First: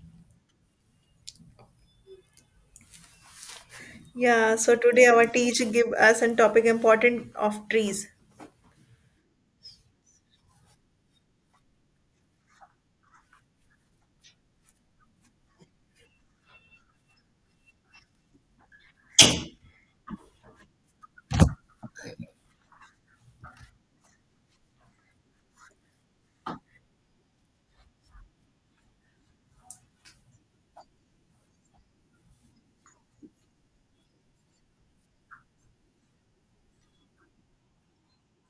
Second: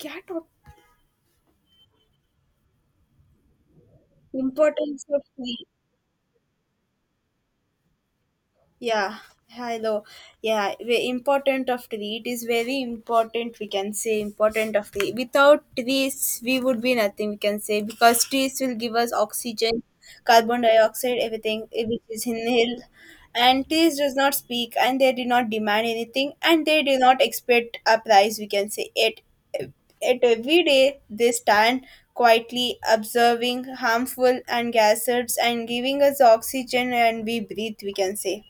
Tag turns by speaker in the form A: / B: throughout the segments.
A: क्या top
B: Yeah, so today
A: importance of
B: our
A: टी.
B: teacher give us a topic important of trees.
A: Yeah, hello. Yeah, the important of tree. It is very important. We can say important of tree. Without trees, we would be nothing. We can say, because trees will give us oxygen, carbon dioxide, everything which is inhaled. And trees does not speak, and they do not demand anything, and they do not expect a price. We can say it. At every day, they stand quietly observing harmful and gases and giving us oxygen and we breathe, we can say.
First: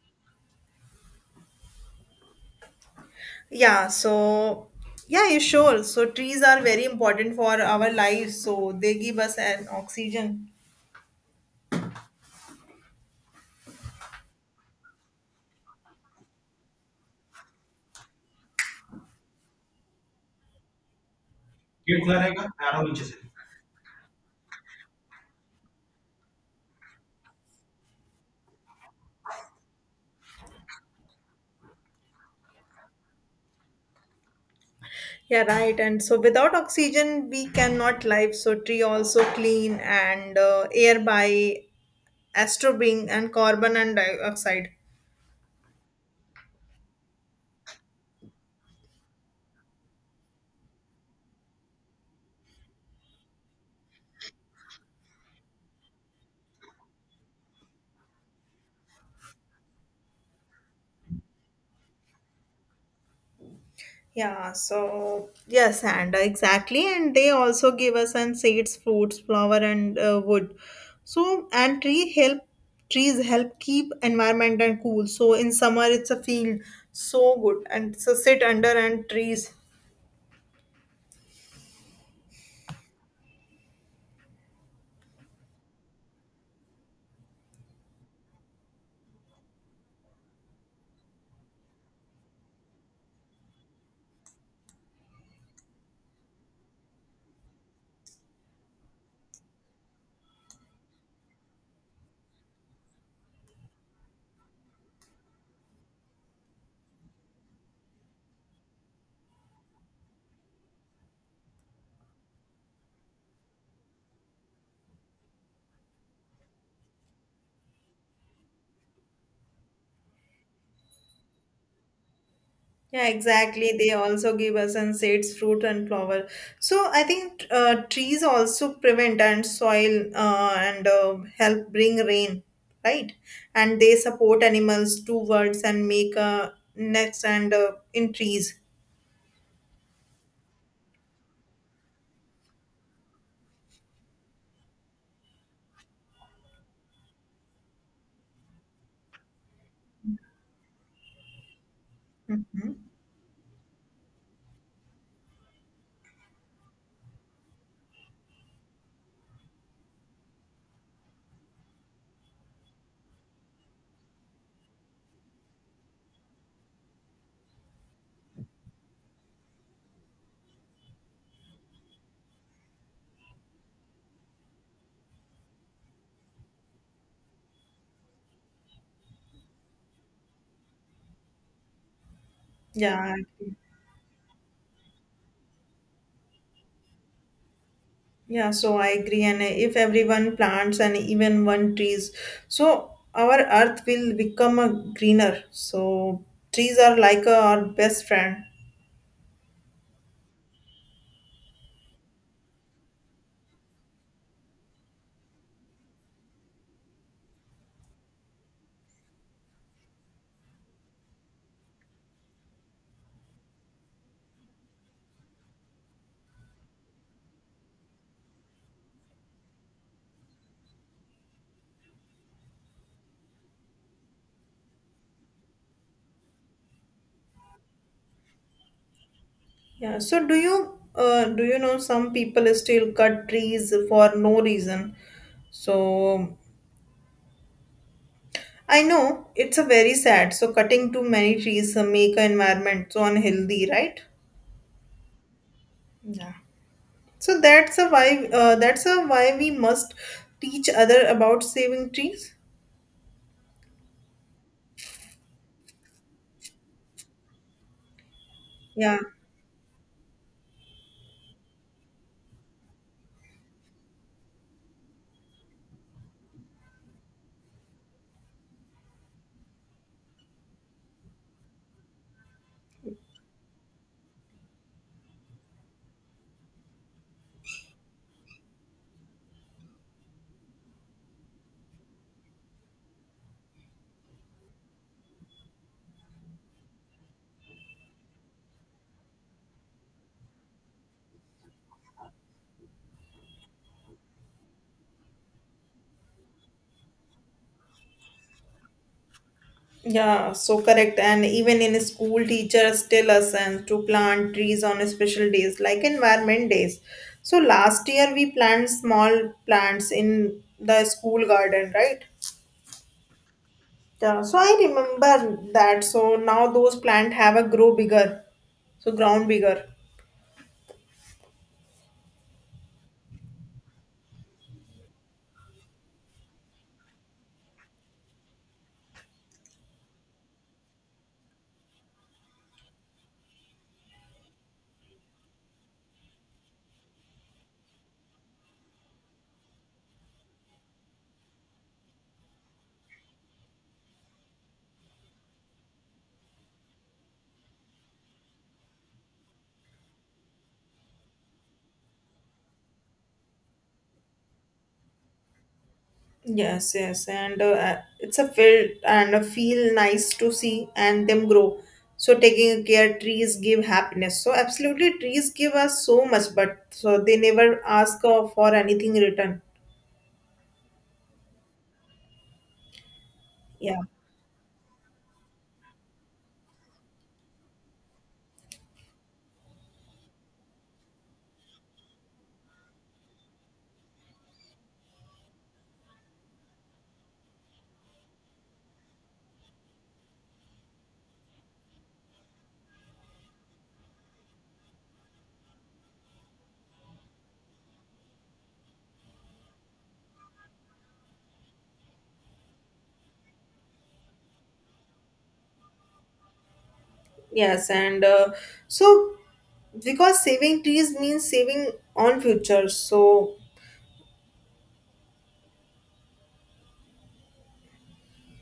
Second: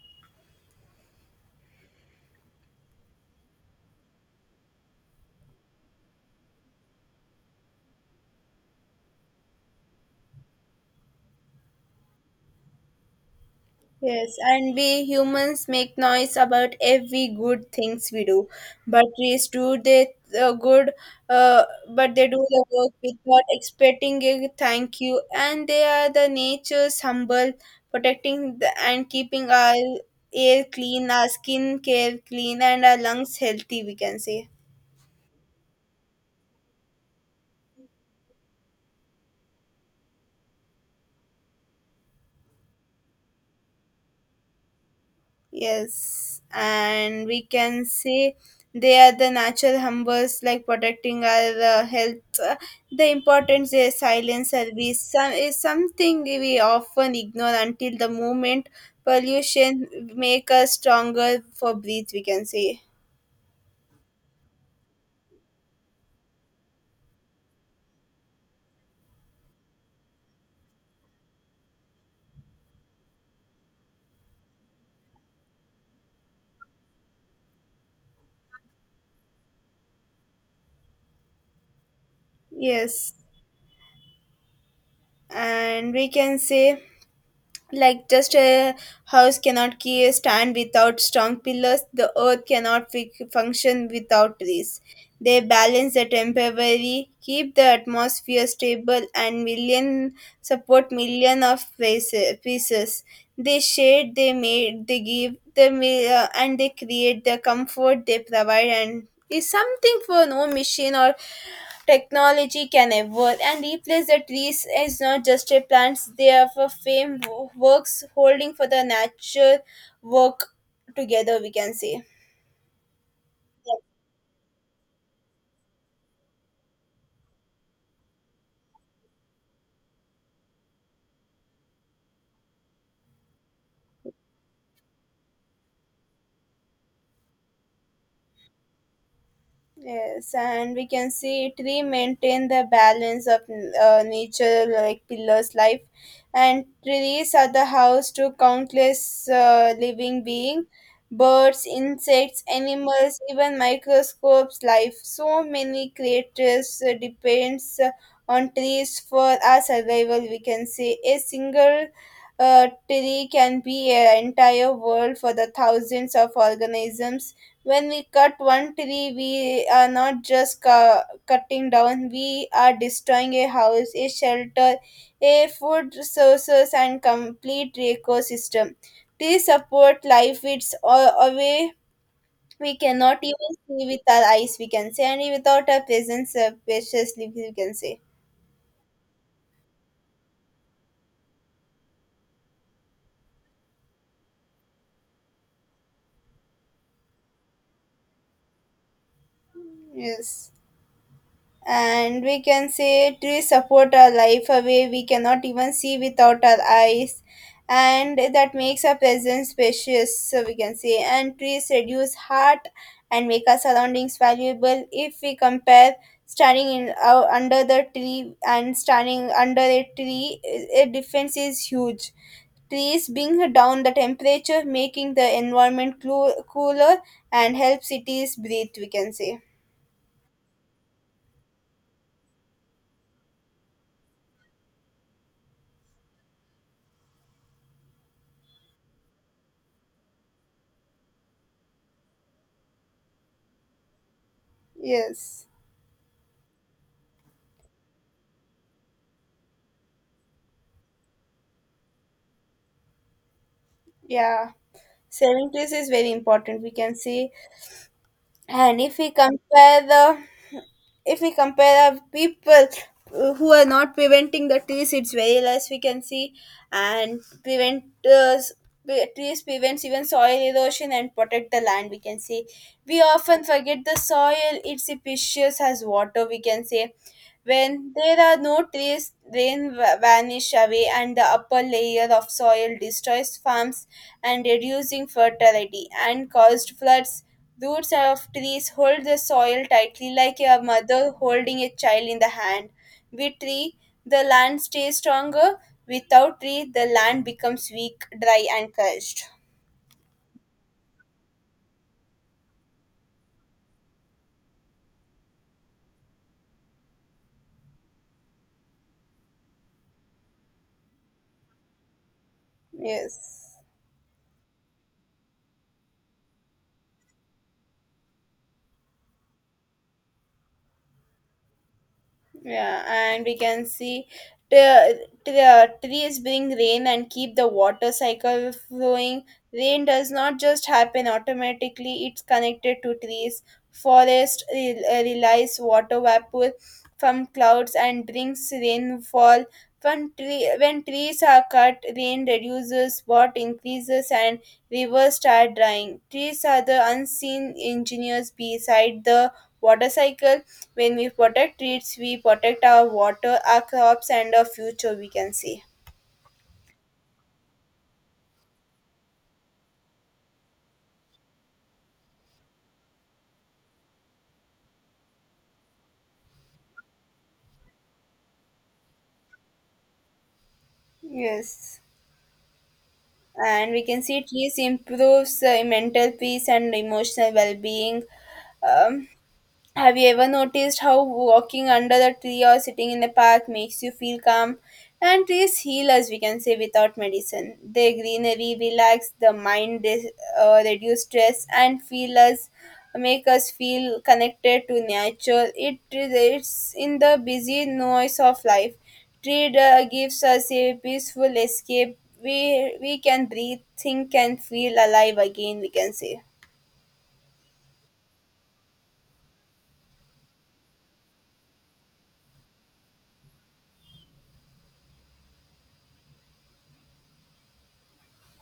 B: Yeah, so yeah, you sure. So trees are very important for our lives. So they give us an oxygen.
A: Yes, and we humans make noise about every good things we do. But trees do they uh, good, uh,
B: ये
A: but
B: खुला
A: they
B: रहेगा
A: do the
B: 18
A: work
B: inch से.
A: without expecting a thank you. And they are the nature's humble, protecting the, and keeping our air clean, our skin care clean, and our lungs healthy. We can say.
B: Yeah, right. And so without oxygen, we cannot live. So tree also clean and air by absorbing and carbon and dioxide.
A: Yes, and we can say they are the natural humbers, like protecting our health. The importance their silent service some, is something we often ignore until the moment pollution make us stronger for breathe. We can say
B: Yeah, so yes, and exactly, and they also give us and seeds, fruits, flower, and wood. So and trees help keep environment and cool. So in summer it's a field so good and so sit under and trees.
A: yes, and we can say like just a house cannot stand without strong pillars, the earth cannot function without these. They balance the temporary, keep the atmosphere stable and million, support million of pieces. They shade, they made, they give, they and they create the comfort they provide, and is something for no machine or technology can evolve and replace the trees. Is not just a plants, they are for fame works holding for the natural work together, we can say.
B: Yeah, exactly. They also give us and seeds, fruit and flower. So I think trees also prevent and soil and help bring rain, right? And they support animals to words and make nests and in trees.
A: Yes, and we can see tree maintain the balance of nature like pillars life, and trees are the house to countless living being, birds, insects,
B: Hmm.
A: animals, even microscopes life. So many creatures depends on trees for our survival. We can say a single tree can be an entire world for the thousands of organisms. When we cut one tree, we are not just cutting down, we are destroying a house, a shelter, a food sources, and complete ecosystem. Trees support life, it's a way we
B: Yeah, I
A: cannot even
B: agree.
A: see with our eyes, we can say, and without our presence, preciously, we can say.
B: Yeah. So I agree. And if everyone plants and even one trees, so our earth will become a greener. So trees are like our best friend.
A: Yes. And we can say trees support our life away we cannot even see without our eyes, and that makes our presence precious. So we can say, and trees reduce heart and make our surroundings valuable. If we compare standing in under the tree and standing under a tree, a difference is huge. Trees bring down the temperature, making the environment cooler, and help cities breathe, we can say.
B: Yeah. So do you know some people still cut trees for no reason? So I know it's a very sad. So cutting too many trees make an environment so unhealthy, right?
A: Yes,
B: Yeah. So that's a why we must teach other about saving trees.
A: yeah, saving grace is very important, we can see. And
B: Yeah.
A: if we compare the, if we compare our people who are not preventing the trees, it's very less, we can see. And prevent trees prevents even soil erosion and protect the land, we can see. We often forget the soil, it's precious as water, we can say. When there are no trees, rain vanish away and the upper layer of soil destroys farms and reducing fertility and caused floods. The roots of trees hold the soil tightly like a mother holding a child in the hand. With tree, the land stays stronger. Without tree, the land becomes weak, dry, and cursed.
B: Yeah, so correct. And even in school, teachers tell us and to plant trees on special days like environment days. So last year we planted small plants in the school garden, right?
A: Yes.
B: Yeah, so I remember that. So now those plants have a grow bigger, so ground bigger.
A: Yeah, and we can see the trees bring rain and keep the water cycle flowing. Rain does not just happen automatically, it's connected to trees. Forest relies water vapor from clouds and brings rainfall. When trees are cut, rain reduces, what increases, and rivers start drying. Trees are the unseen engineers beside the water cycle. When we protect trees, we protect our water, our crops, and our future, we can see.
B: Yes, yes, and it's a feel nice to see and them grow. So taking care, trees give happiness. So absolutely, trees give us so much, but so they never ask for anything in return.
A: Yes, and
B: Yeah,
A: we can see trees improves mental peace and emotional well-being. um, Have you ever noticed how walking under the tree or sitting in the park makes you feel calm? And trees heal us, we can say, without medicine. Their greenery relax the mind, reduce stress, and feel us, make us feel connected to nature. It it's in the busy noise of life. Tree gives us a peaceful escape. We can breathe, think, and feel alive again. We can say.
B: yes, and so because saving trees means saving on future. So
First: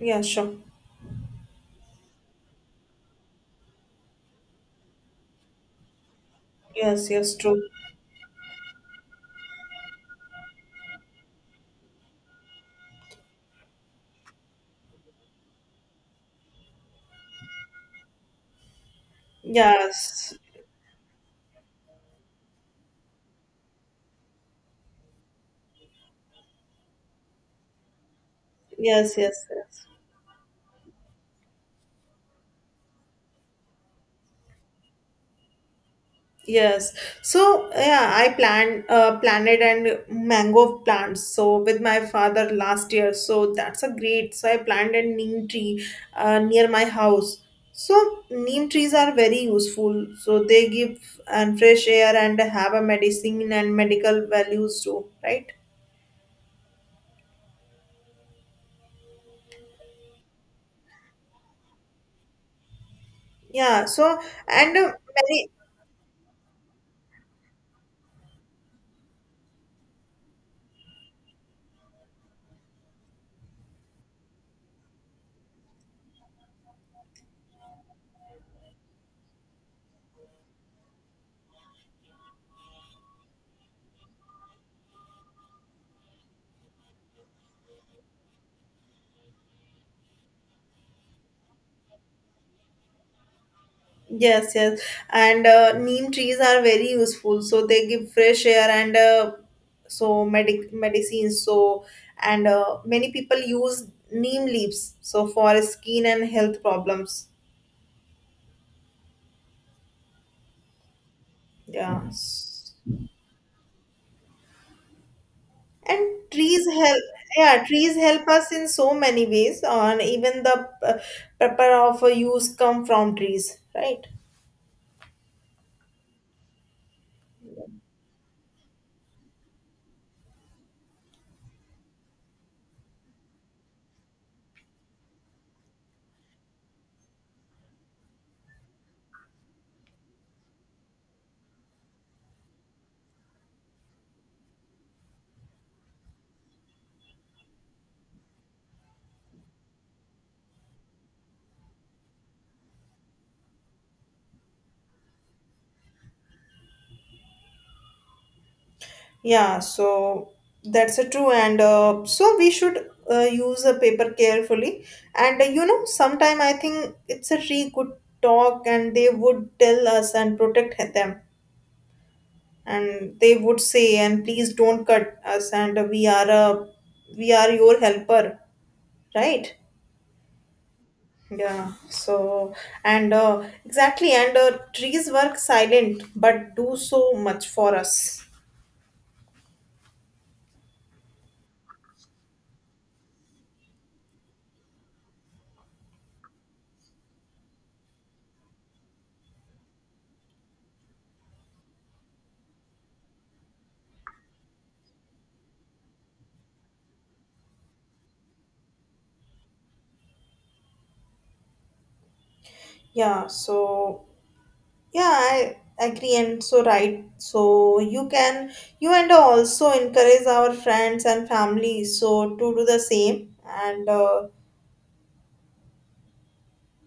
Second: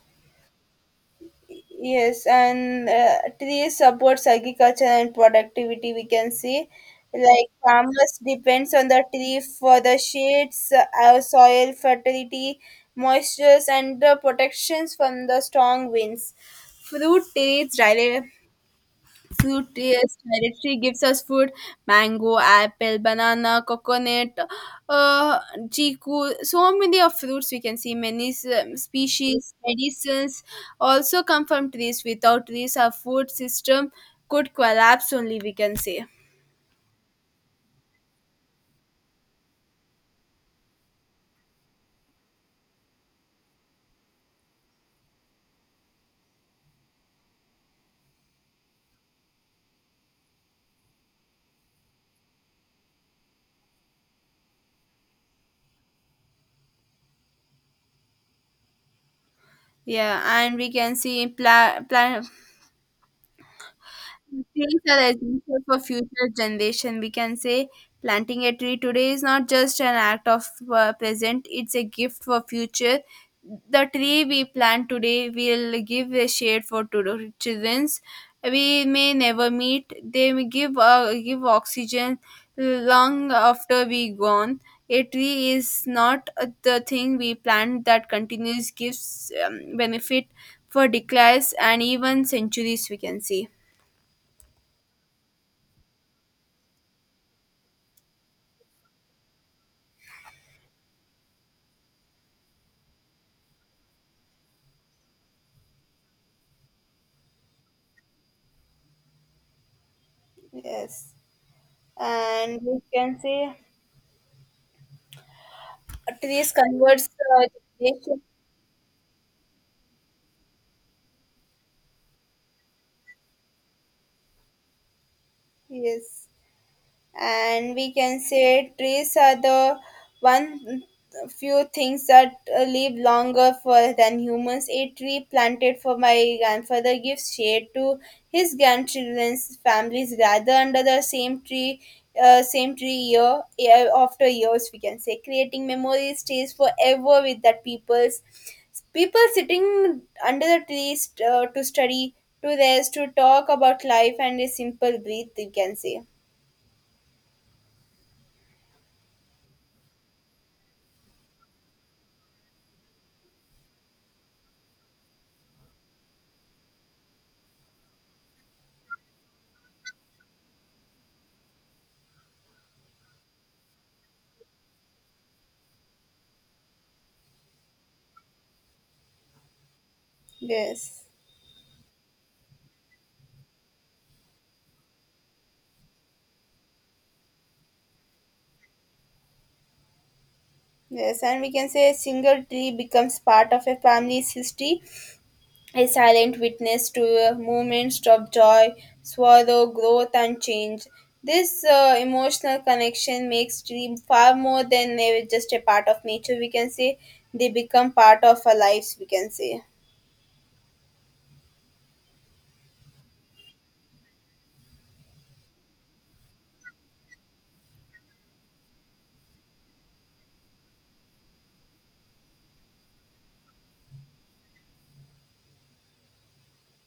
B: yeah, sure.
A: Yes, and trees supports agriculture and productivity. We can see,
B: Yes, yes,
A: like
B: true.
A: farmers depends on the tree for the shades, soil fertility, moistures, and the protections from the strong winds. Fruit trees rely, fruitiest
B: Yes,
A: directory gives us food: mango, apple, banana, coconut, uh chiku, so many of fruits, we can see, many
B: yes, yes,
A: species
B: yes.
A: medicines also come from trees. Without trees, our food system could collapse only, we can say.
B: Yes. So yeah, I planted and mango plants. So with my father last year. So that's a great. So I planted neem tree near my house. So neem trees are very useful. So they give and fresh air and have a medicine and medical values too, right?
A: Yeah, and we can see
B: Yeah. So and
A: trees are
B: many.
A: essential for future generation. We can say planting a tree today is not just an act of present; it's a gift for future. The tree we plant today will give a shade for childrens we may never meet. They may give oxygen long after we gone. A tree is not the thing we plant that continues gives benefit for decades and even centuries. We can see.
B: Yes, yes. And neem trees are very useful. So they give fresh air and so medicines. So and many people use neem leaves. So for skin and health problems.
A: Yes,
B: Yeah.
A: and we can say
B: And
A: trees
B: trees help.
A: converts uh,
B: Yeah, trees
A: generation.
B: help us in so many ways. And even the uh, paper of use come from trees, right?
A: Yes. And we can say trees are the one few things that live longer for than humans. A tree planted for my grandfather gives shade to his grandchildren's families, gather under the same tree, same tree year, year after years, we can say, creating memories stays forever with that people's, people sitting under the trees to study, to rest, to talk about life and a simple breathe, we can say
B: Yeah, so that's a true, and so we should use a paper carefully. And sometime I think it's a really good talk, and they would tell us and protect them, and they would say, and please don't cut us, and we are your helper, right?
A: yes.
B: Yeah, so and exactly, and trees work silent but do so much for us.
A: Yes, and we can say a single tree becomes part of a family's history, a silent witness to moments of joy, sorrow, growth, and change. This emotional connection makes tree far more than just a part of nature. We can say they become part of our lives. We can say
B: Yeah, so yeah, I agree and so right. So you can you and also encourage our friends and family, so to do the same. And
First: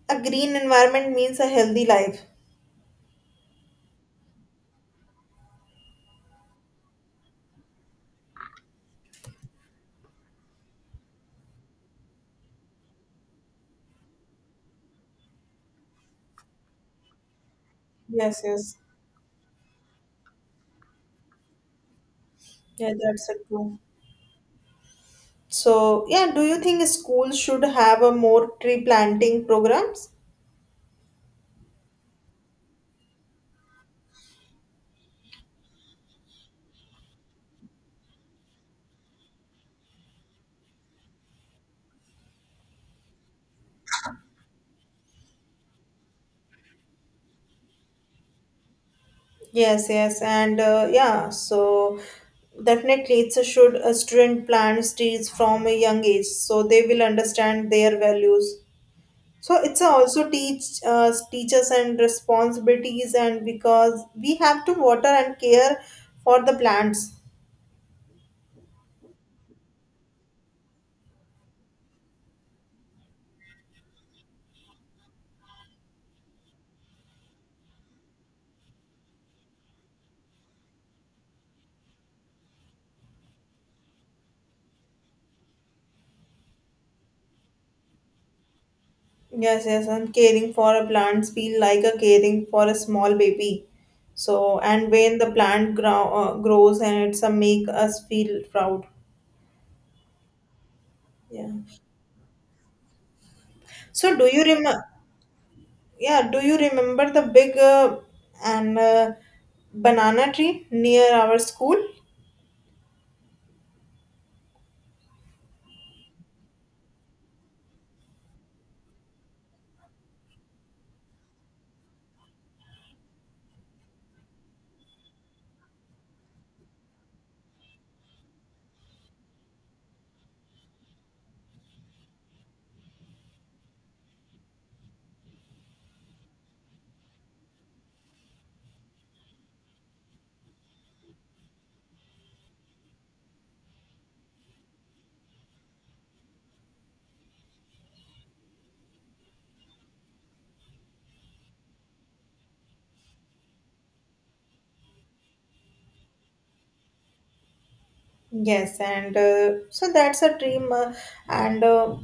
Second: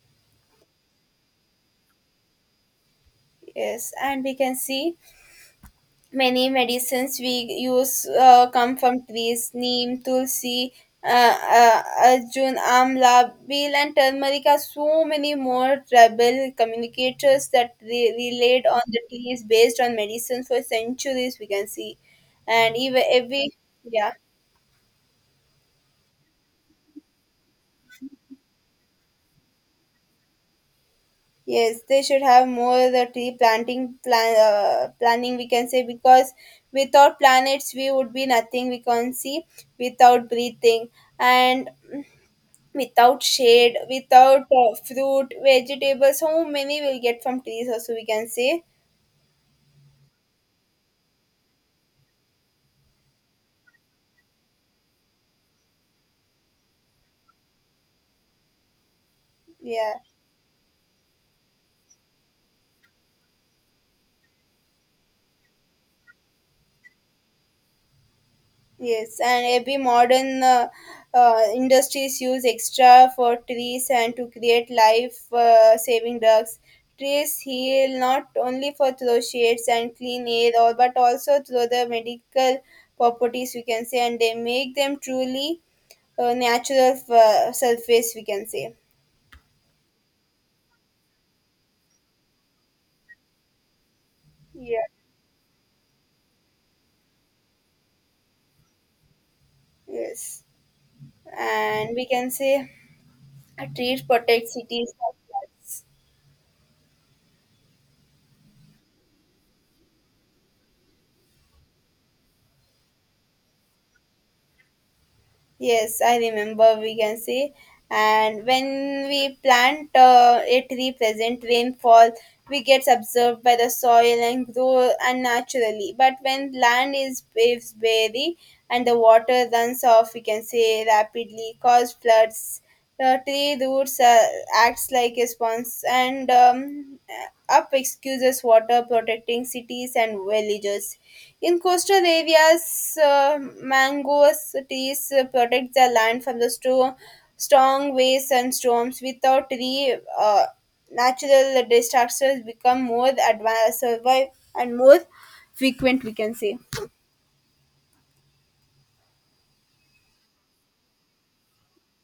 B: a green environment means a healthy life.
A: yes, and we can see many medicines we use come from trees. Neem, tulsi, uh, arjun, amla, beel, and turmeric are so many more tribal communicators that
B: Yes,
A: relied
B: yes.
A: on the trees based on medicines for centuries. We can see, and
B: Yeah,
A: even
B: that's it
A: every
B: too.
A: yeah.
B: So yeah, do you think schools should have a more tree planting programs?
A: Yes, they should have more the tree planting plan planning, we can say, because without planets we would be nothing, we can see, without breathing, and without shade, without fruit, vegetables, how many we'll get from trees also, we can say.
B: Yes, yes, and yeah, so definitely it's a should a student plant trees from a young age, so they will understand their values. So it's
A: Yeah,
B: also teach teachers and responsibilities, and because we have to water and care for the plants.
A: yes, and every modern industries use extra for trees and to create life saving drugs. Trees heal not only for through shades and clean air, or but also through the medical properties, we can say, and they make them truly natural surface, we can say.
B: Yes, yes, and caring for a plants feel like a caring for a small baby. So
A: Yeah.
B: and when the plant grows, and it's a make us feel proud.
A: Yes,
B: Yeah.
A: and we can say a trees
B: So do you
A: protect
B: remember?
A: cities from floods.
B: Yeah. Do you remember the big and banana tree near our school?
A: Yes, I remember, we can say. And when we plant a tree present rainfall, we gets absorbed by the soil and grow unnaturally. But when land is very and the water runs off, we can say, rapidly, cause floods. The tree roots acts like a sponge and up excuses water protecting cities and villages. In coastal areas, mangoes trees protect the land from the strong winds and storms. Without tree, natural disasters become more advanced survive and more frequent, we can say.
B: Yes, and so that's a dream, and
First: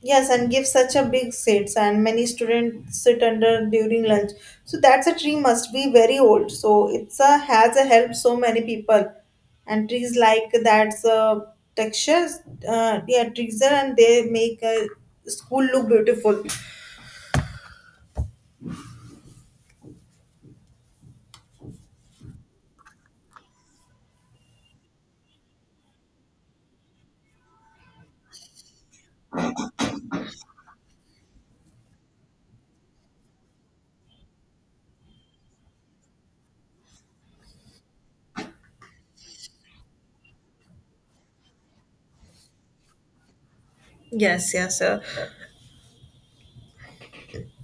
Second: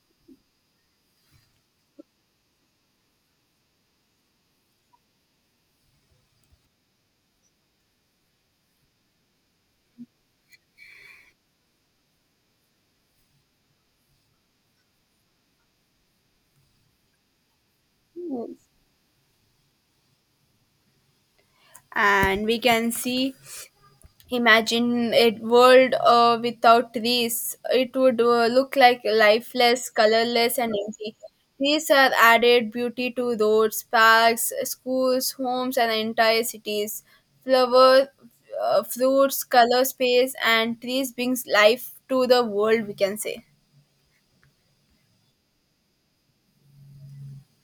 B: yes, and give such a big seats, and many students sit under during lunch. So that's a tree must be very old. So it's a has a helped so many people, and trees like that's textures, yeah, trees are and they make a school look beautiful.
A: And we can see, imagine a world without trees. It would look like lifeless, colorless, and empty. Trees are added beauty to roads, parks, schools, homes, and entire cities. Flower, fruits, color space, and trees brings life to the world. We can say
B: Yes, yes, sir.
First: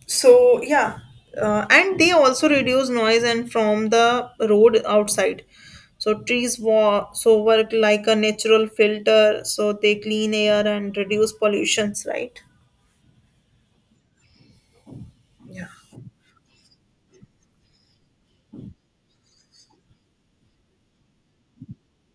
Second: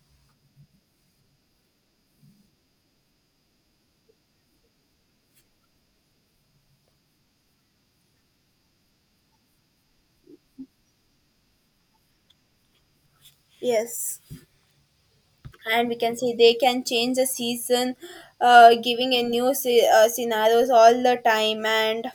B: So yeah, and they also reduce noise and from the road outside. So trees so work like a natural filter, so they clean air and reduce pollutions, right?
A: yes.
B: Yeah.
A: And we can say they can change the season, giving a new scenarios all the time. And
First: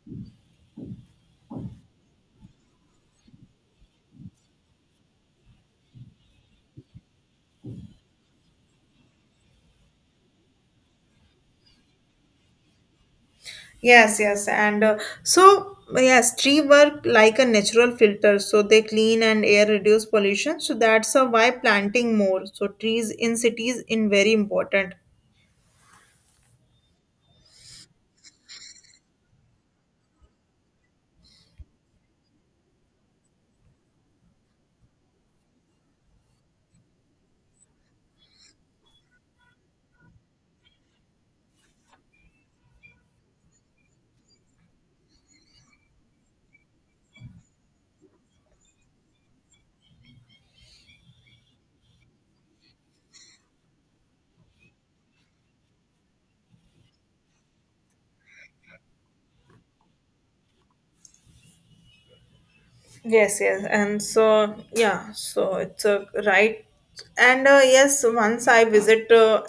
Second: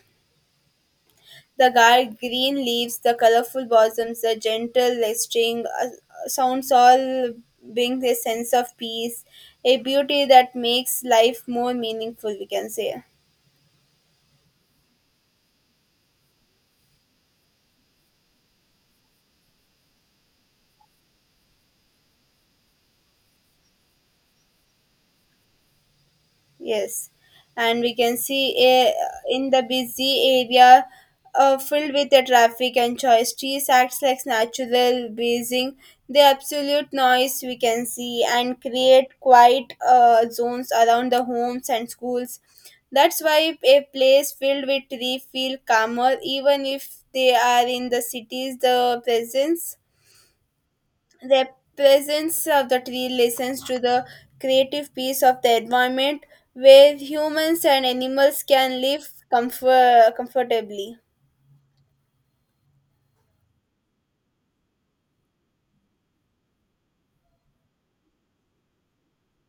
A: the guard green leaves, the colorful blossoms, the gentle listing sounds, all bring a sense of peace, a beauty that makes life more meaningful, we can say.
B: Yes, yes, and so yes, tree work like a natural filter, so they clean and air reduce pollution, so that's why planting more so trees in cities in very important.
A: Yes, and we can see a, in the busy area filled with the traffic and choice. Trees acts like natural breathing. The absolute noise, we can see, and create quiet zones around the homes and schools. That's why a place filled with tree feel calmer even if they are in the cities. The presence. The presence of the tree listens to the creative piece of the environment where humans and animals can live comfortably.
B: Yes, yes, and so yeah, so it's a right, and yes, once I visit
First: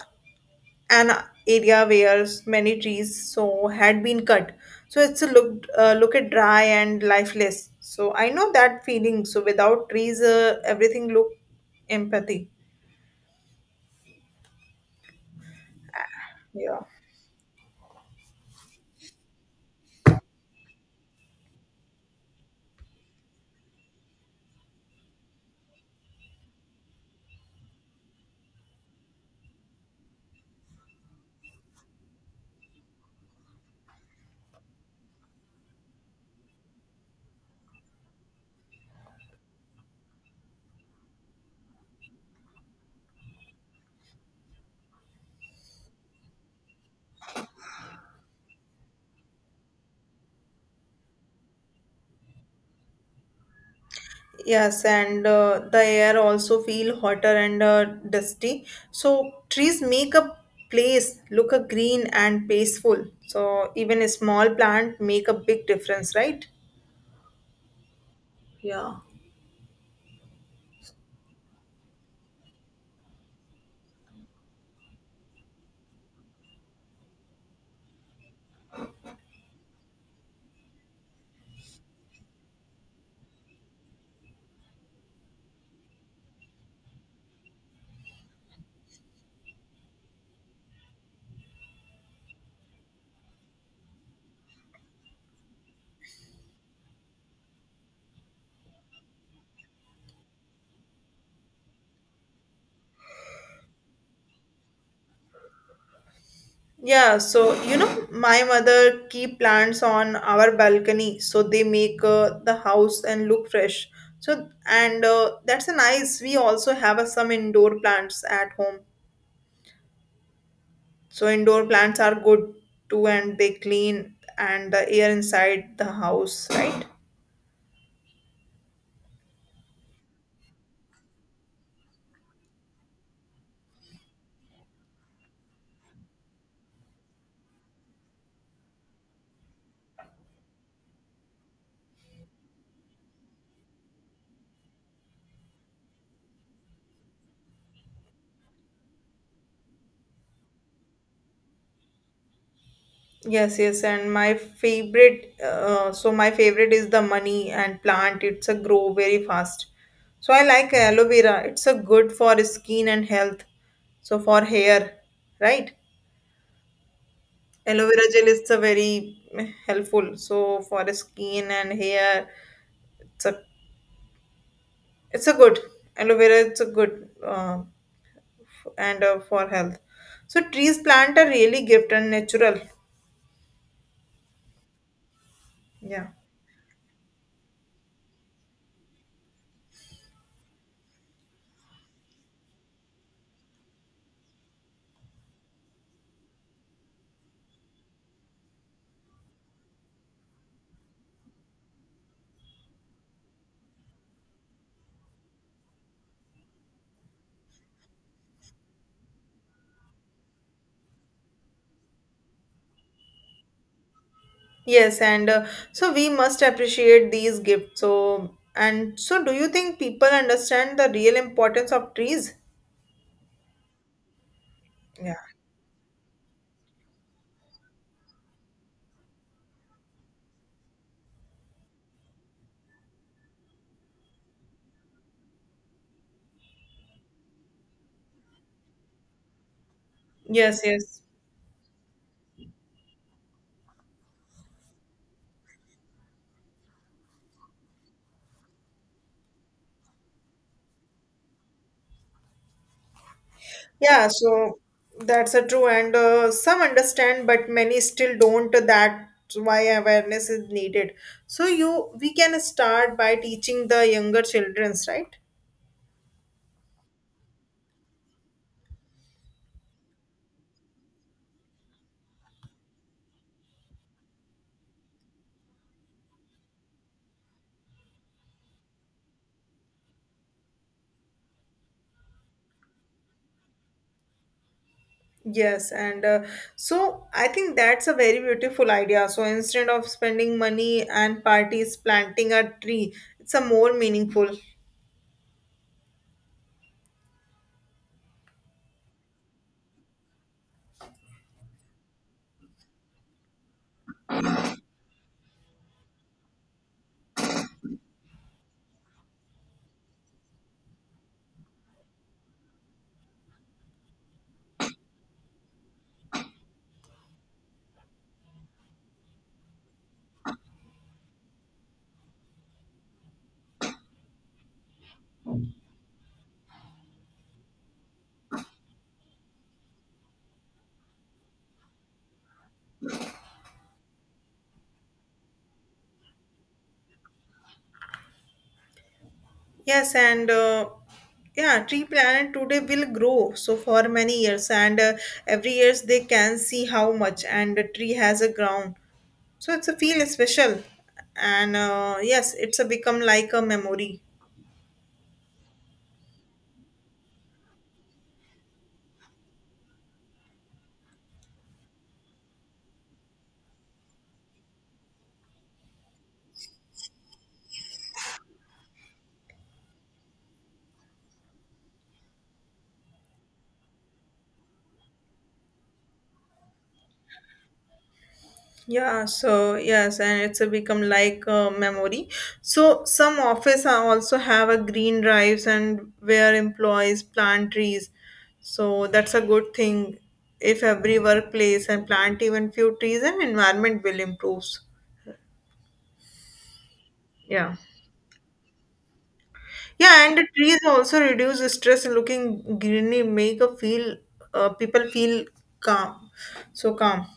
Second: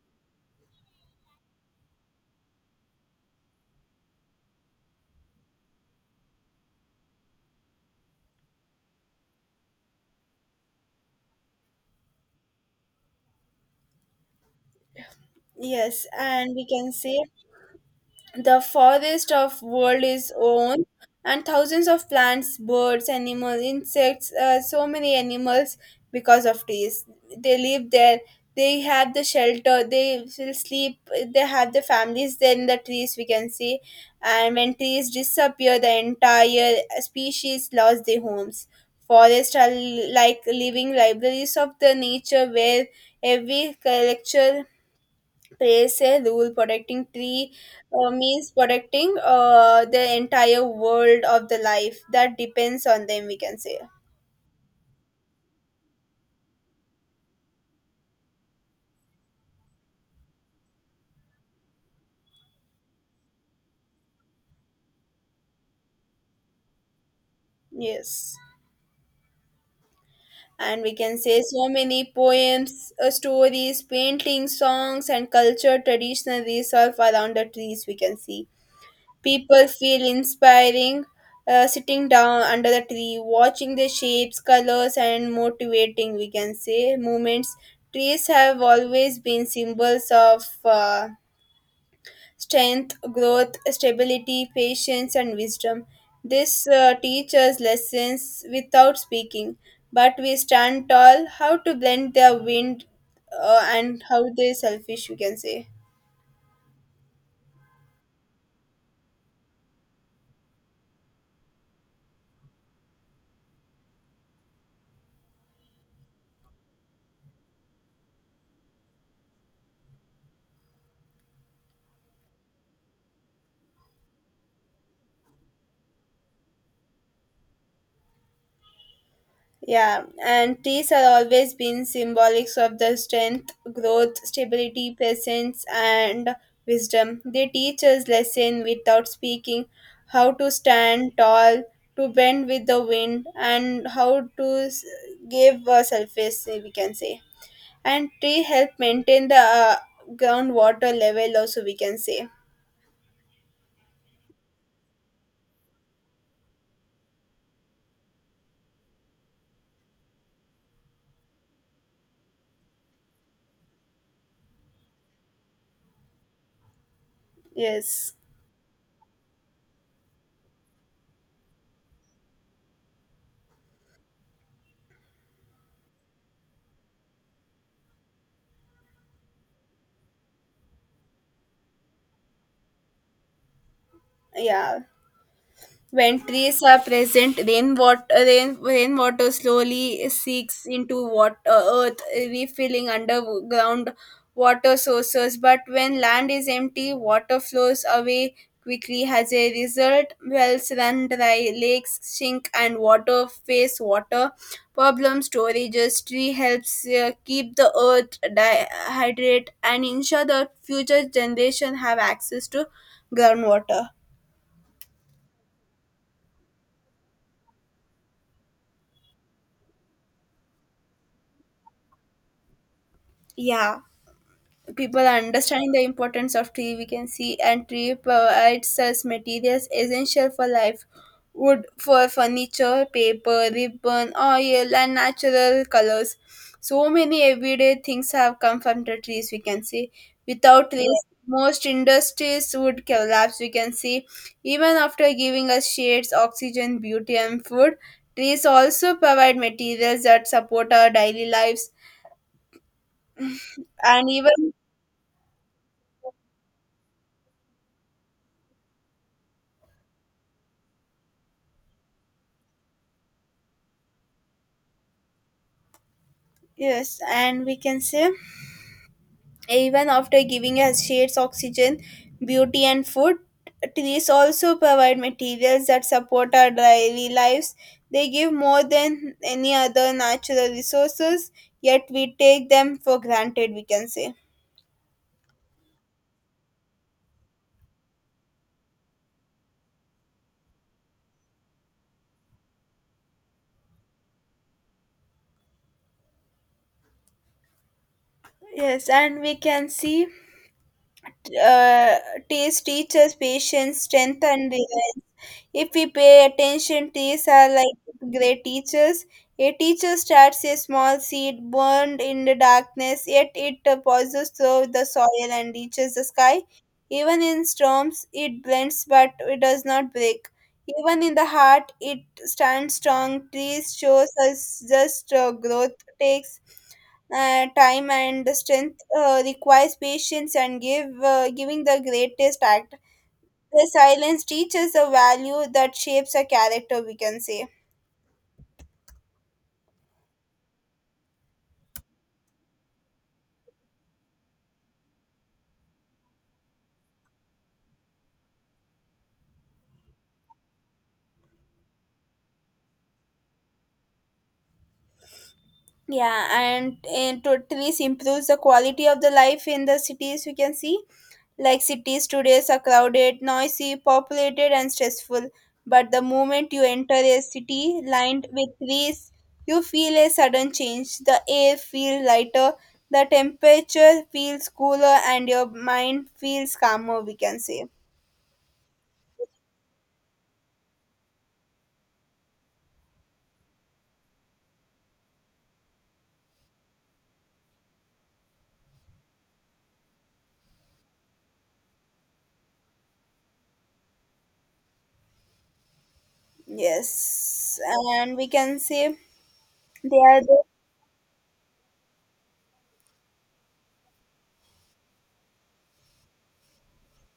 B: an area where many trees so had been cut, so it's a look at dry and lifeless. So I know that feeling. So without trees, everything look empathy.
A: Yes, and we
B: Yeah.
A: can say the forest of world is own, and thousands of plants, birds, animals, insects, so many animals, because of trees. They live there. They have the shelter. They will sleep. They have the families there in the trees. We can see, and when trees disappear, the entire species lost their homes. Forests are like living libraries of the nature where every culture praise a rule protecting tree means protecting the entire world of the life that depends on them, we can say.
B: Yes, and the air also feel hotter and dusty. So trees make a place look a green and peaceful. So even a small plant make a big difference, right?
A: Yes,
B: Yeah.
A: and we can say so many poems, stories, paintings, songs, and culture traditional resolve around the trees, we can see. People feel inspiring, sitting down under the tree watching the shapes, colors, and motivating, we can say, movements. Trees have always been symbols of strength, growth, stability, patience, and wisdom. This teaches lessons without speaking, but we stand tall how to blend their wind, and how they selfish, we can say.
B: Yeah, so my mother keep plants on our balcony, so they make the house and look fresh. So and that's a nice. We also have some indoor plants at home, so indoor plants are good too, and they clean and the air inside the house, right?
A: Yeah, and trees are always been symbolics of the strength, growth, stability, presence, and wisdom. They teach us lesson without speaking, how to stand tall, to bend with the wind, and give a surface. We can say, and tree help maintain the uh, groundwater level also, we can say.
B: Yes, yes, and my favorite is the money and plant. It's a grow very fast. So I like aloe vera. It's a good for skin and health. So for hair, right? Aloe vera
A: Yes,
B: gel is a very helpful. So for skin and hair, it's a it's a good aloe vera. It's a good. And for health. So trees plant are really gift and natural.
A: yeah.
B: Yeah.
A: When trees are present, rainwater, rainwater slowly seeks into water, earth, refilling underground water sources. But when land is empty, water flows away quickly. As a result, wells run dry, lakes sink, and water face water problems. Storages tree helps keep the earth hydrated and ensure that future generation have access to groundwater.
B: Yes, and so we must appreciate these gifts. So and so, do you think people understand the real importance of trees?
A: Yeah. People
B: Yeah.
A: are understanding the importance of tree, we can see, and tree provides us materials essential for life: wood for furniture, paper, ribbon, oil, and natural colors. So many everyday things have come from the trees, we can see.
B: Yes.
A: Without
B: Yes.
A: trees, most industries would collapse, we can see. Even after giving us shades, oxygen, beauty, and food, trees also provide materials that support our daily lives.
B: Yeah.
A: And even,
B: So that's a true, and some understand, but many still don't. That's why awareness is needed. So we can start by teaching the younger childrens, right?
A: yes, and we can say, even after giving us shades, oxygen, beauty, and food, trees also provide materials that support our daily lives. They give more than any other natural resources, yet we take them for granted, we can say.
B: Yes, and so I think that's a very beautiful idea. So instead of spending money and parties planting a tree, it's a more meaningful.
A: Yes, and we can see, uh, trees teach us patience, strength, and reliance. If we pay attention, trees are like great teachers. A teacher starts a small seed burned in the darkness, yet it pauses through the soil and reaches the sky. Even in storms, it bends but it does not break. Even in the heart, it stands strong. Trees shows us just growth takes time and the strength requires patience and give giving the greatest act. Their silence teaches a value that shapes a character, we can say.
B: Yes, and yeah, tree planet today will grow so for many years, and every years they can see how much and the tree has a ground. So it's a feel special, and yes, it's a become like a memory.
A: Yeah, and it totally improves the quality of the life in the cities, we can see. Like, cities today are crowded, noisy, populated, and stressful. But the moment you enter a city lined with trees, you feel a sudden change. The air feels lighter, the temperature feels cooler, and your mind feels calmer, we can say.
B: Yeah, so yes, and it's a become like a memory. So some office are also have a green drives and where employees plant trees. So that's a good thing if every workplace and plant even few trees and environment will improves. Yeah.
A: Yes, and we can say they
B: Yeah, and
A: are
B: the
A: the,
B: trees also reduce the stress, looking greenery make a feel people feel calm. So calm.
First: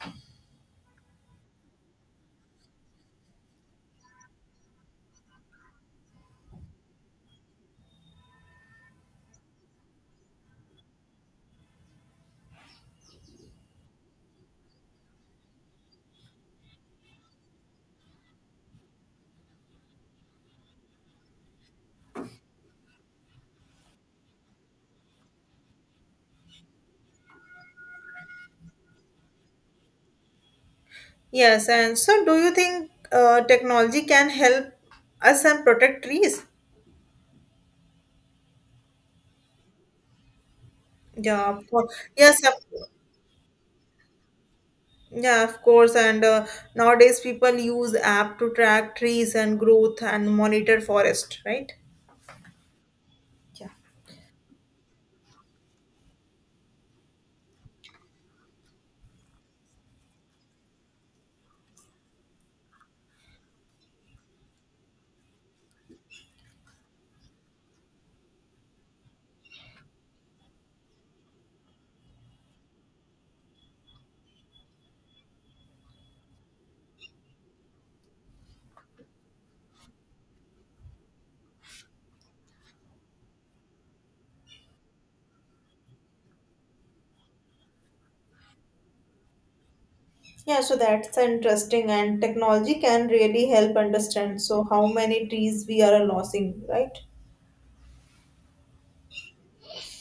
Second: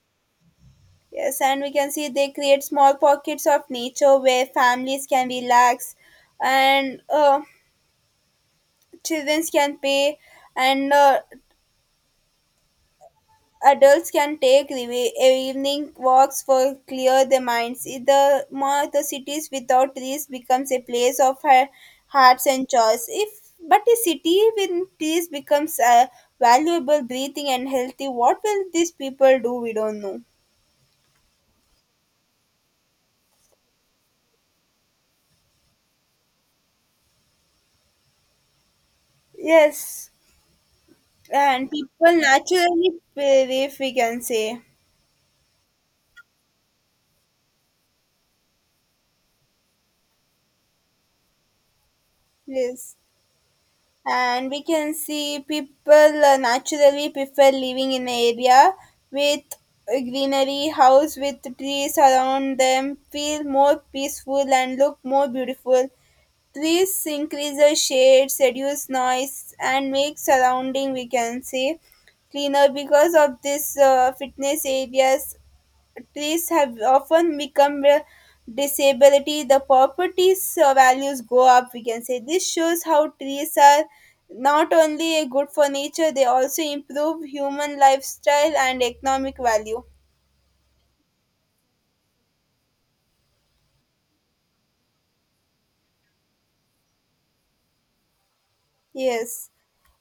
A: yes, and we can see they create small pockets of nature where families can relax and, children can play, and adults can evening walks for clear their minds. In the more, the cities without trees becomes a place of hearts and joys. If, but a city with trees becomes a valuable breathing and healthy, what will these people do? We don't know.
B: Yes, and so do you think technology can help us and protect trees?
A: Yes.
B: Yeah, of
A: And people
B: course. Yes,
A: naturally feel, if we can say,
B: yeah, of course. And nowadays, people use app to track trees and growth and monitor forest, right?
A: yes,
B: Yeah.
A: and we can see people naturally prefer living in an area with a greenery house. With trees around them, feel more peaceful and look more beautiful. Trees increase the shades, reduce noise, and make surrounding, we can say, cleaner. Because of this, fitness areas, trees have often become a disability, the properties values go up, we can say. This shows how trees are not only good for nature, they also improve human lifestyle and economic value.
B: Yeah, so that's interesting, and technology can really help understand so how many trees we are losing, right?
A: Yes,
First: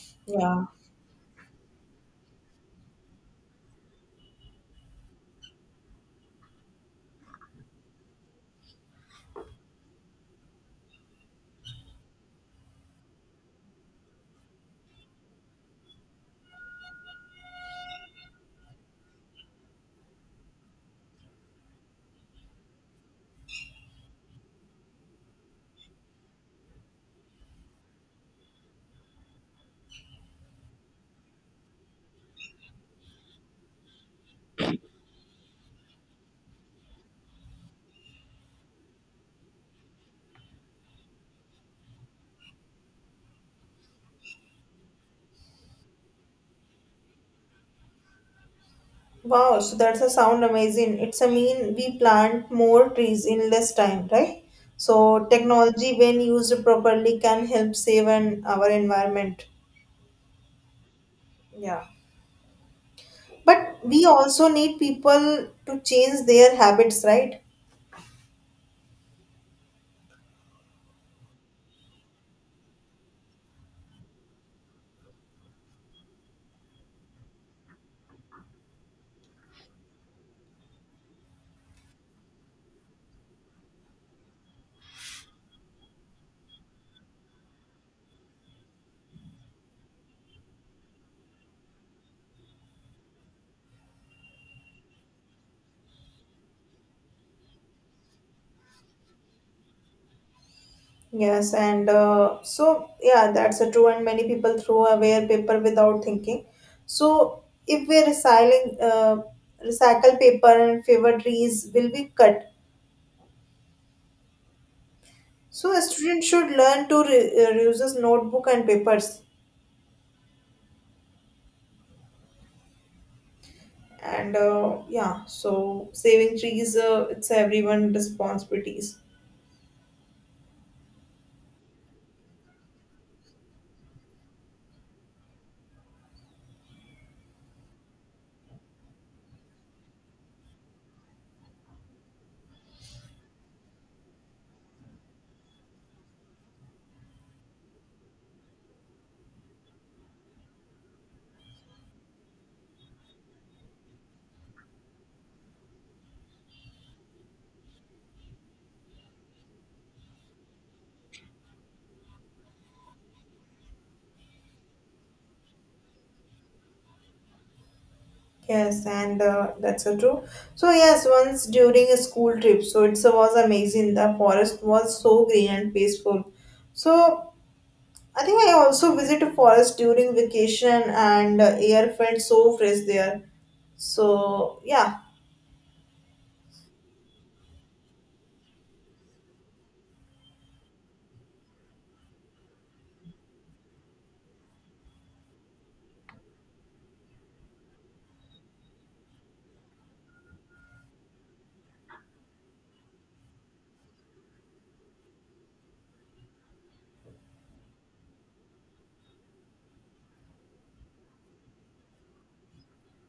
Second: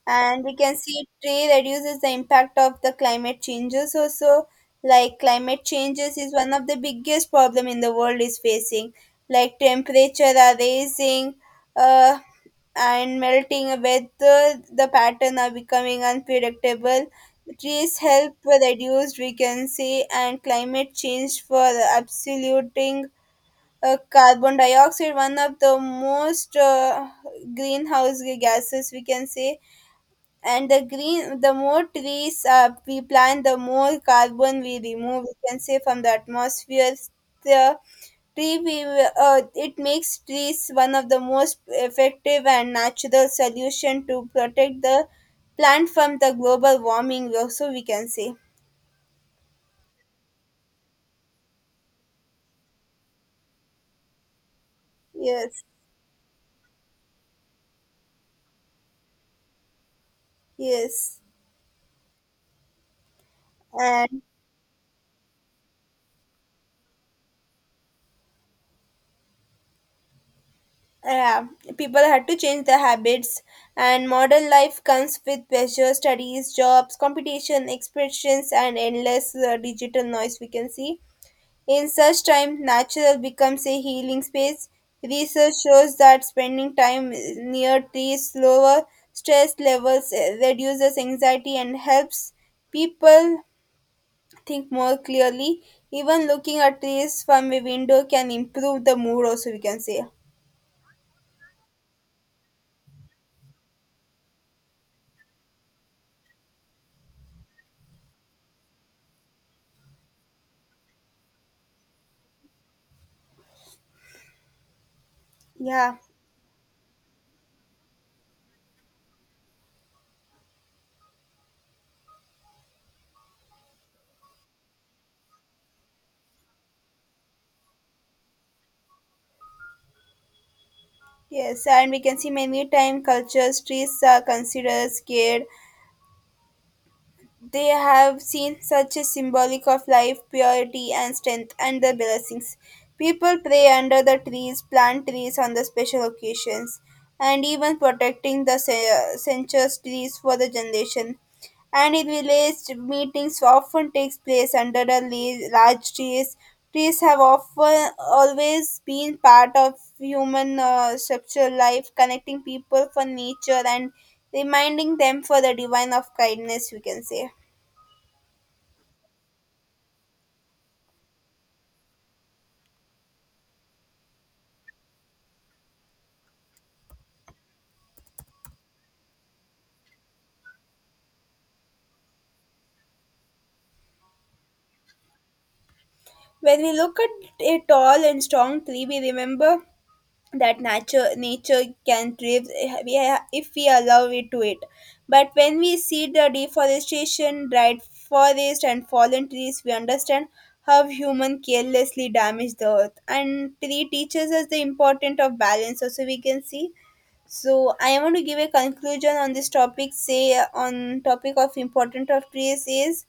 A: and we
B: Yeah.
A: can see tree reduces the impact of the climate changes also. Like, climate changes is one of the biggest problem in the world is facing. Like, temperature are rising, uh, and melting with, the pattern are becoming unpredictable. Trees help reduce vacancy and climate change for absoluting, carbon dioxide, one of the most, greenhouse gases, we can say. And the green, the more trees we plant, the more carbon we remove, we can say, from the atmosphere. The revive, it makes trees one of the most effective and natural solution to protect the plant from the global warming also, we can say.
B: Wow, so that's a sound amazing. It's a mean we plant more trees in less time, right? So
A: Yes,
B: technology when used properly can help save an our environment.
A: yes,
B: Yeah. But we
A: and
B: also need people to change their habits, right?
A: yeah, people had to change their habits. And modern life comes with pressure, studies, jobs, competition, expressions, and endless, digital noise, we can see. In such time, nature becomes a healing space. Research shows that spending time near trees lower stress levels, reduces anxiety, and helps people think more clearly. Even looking at trees from a window can improve the mood also, we can say.
B: Yes, and so yeah, that's a true. And many people throw away paper without thinking. So if we recycling recycle paper and favor trees will be cut. So a
A: Yeah,
B: student should learn to reuse notebook and papers. And yeah, so saving trees, it's everyone responsibilities.
A: yes, and we can see many time cultures trees are considered scared. They have seen such a symbolic of life, purity, and strength, and the blessings. People pray under the trees, plant trees on the special occasions, and even protecting the census trees for the generation. And in village meetings often takes place under the large trees. Trees have often always been part of human, structural life, connecting people for nature and reminding them for the divine of kindness, we can say.
B: Yes, and that's so true. So yes, once during a school trip, so it was amazing. The forest was so green and peaceful. So I think I also visited forest during vacation, and air felt so fresh there. So yeah,
A: When we look at a tall and strong tree, we remember that nature can thrive, if we allow it to it. But when we see the deforestation, dried forest, and fallen trees, we understand how human carelessly damage the earth. And tree teaches us the importance of balance also, we can see. So I want to give a conclusion on this topic. Say, on topic of importance of trees is,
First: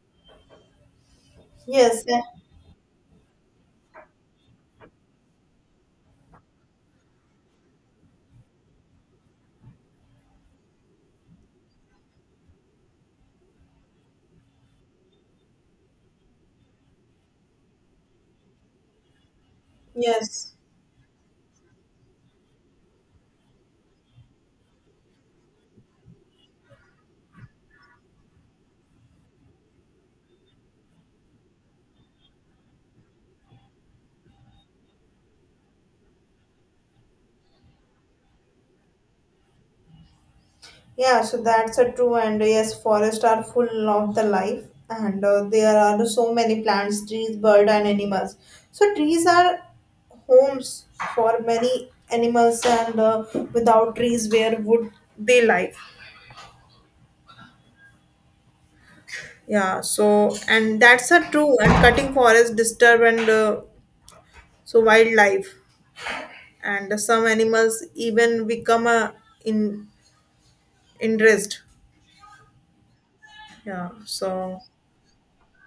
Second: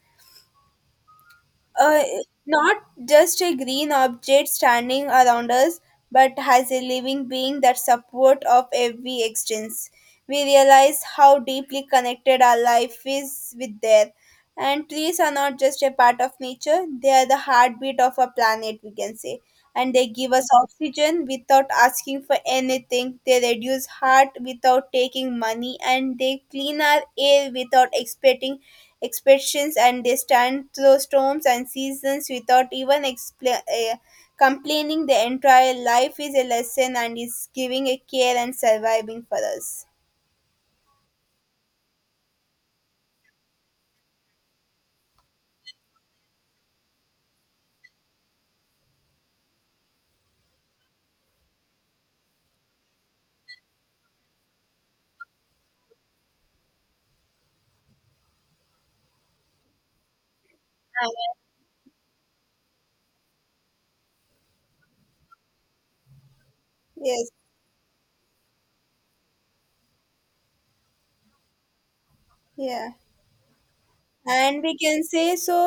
A: uh,
B: yes,
A: not just a green object standing around us, but has a living being that support of every existence. We realize how deeply connected our life is with there. And trees are not just a part of nature, they are the heartbeat of our planet, we can say. And they give us
B: yes.
A: oxygen without asking for anything. They reduce heart without taking money. And they clean our air without expecting expressions, and they stand through storms and seasons without even expla complaining. Their entire life is a lesson and is giving a care and surviving for us.
B: Yeah, so that's a true, and yes, forests are full of the life, and there are so many plants, trees, bird and animals. So trees are homes for many animals, and without trees where would they live? Yeah, so and that's a true, and cutting forest disturb, and so wildlife, and some
A: Yes,
B: animals even become a in interest.
A: yeah.
B: Yeah, so
A: And we can say, so,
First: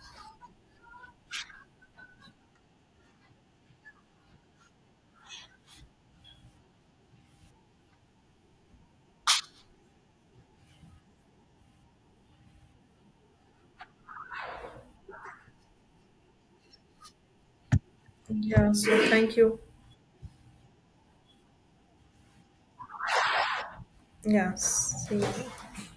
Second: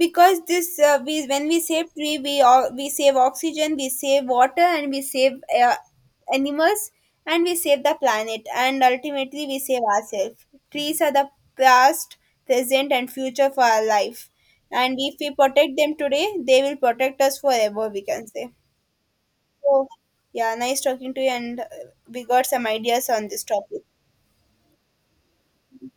A: because this, we, when we save tree, we save oxygen, we save water, and we save, uh, animals, and we save the planet, and ultimately we save ourselves. Trees are the past, present, and future for our life, and if we protect them today, they will protect us forever, we can say.
B: yeah, so thank you.
A: So yeah, nice talking to you, and, we got some ideas on this topic.
B: Yes. See you.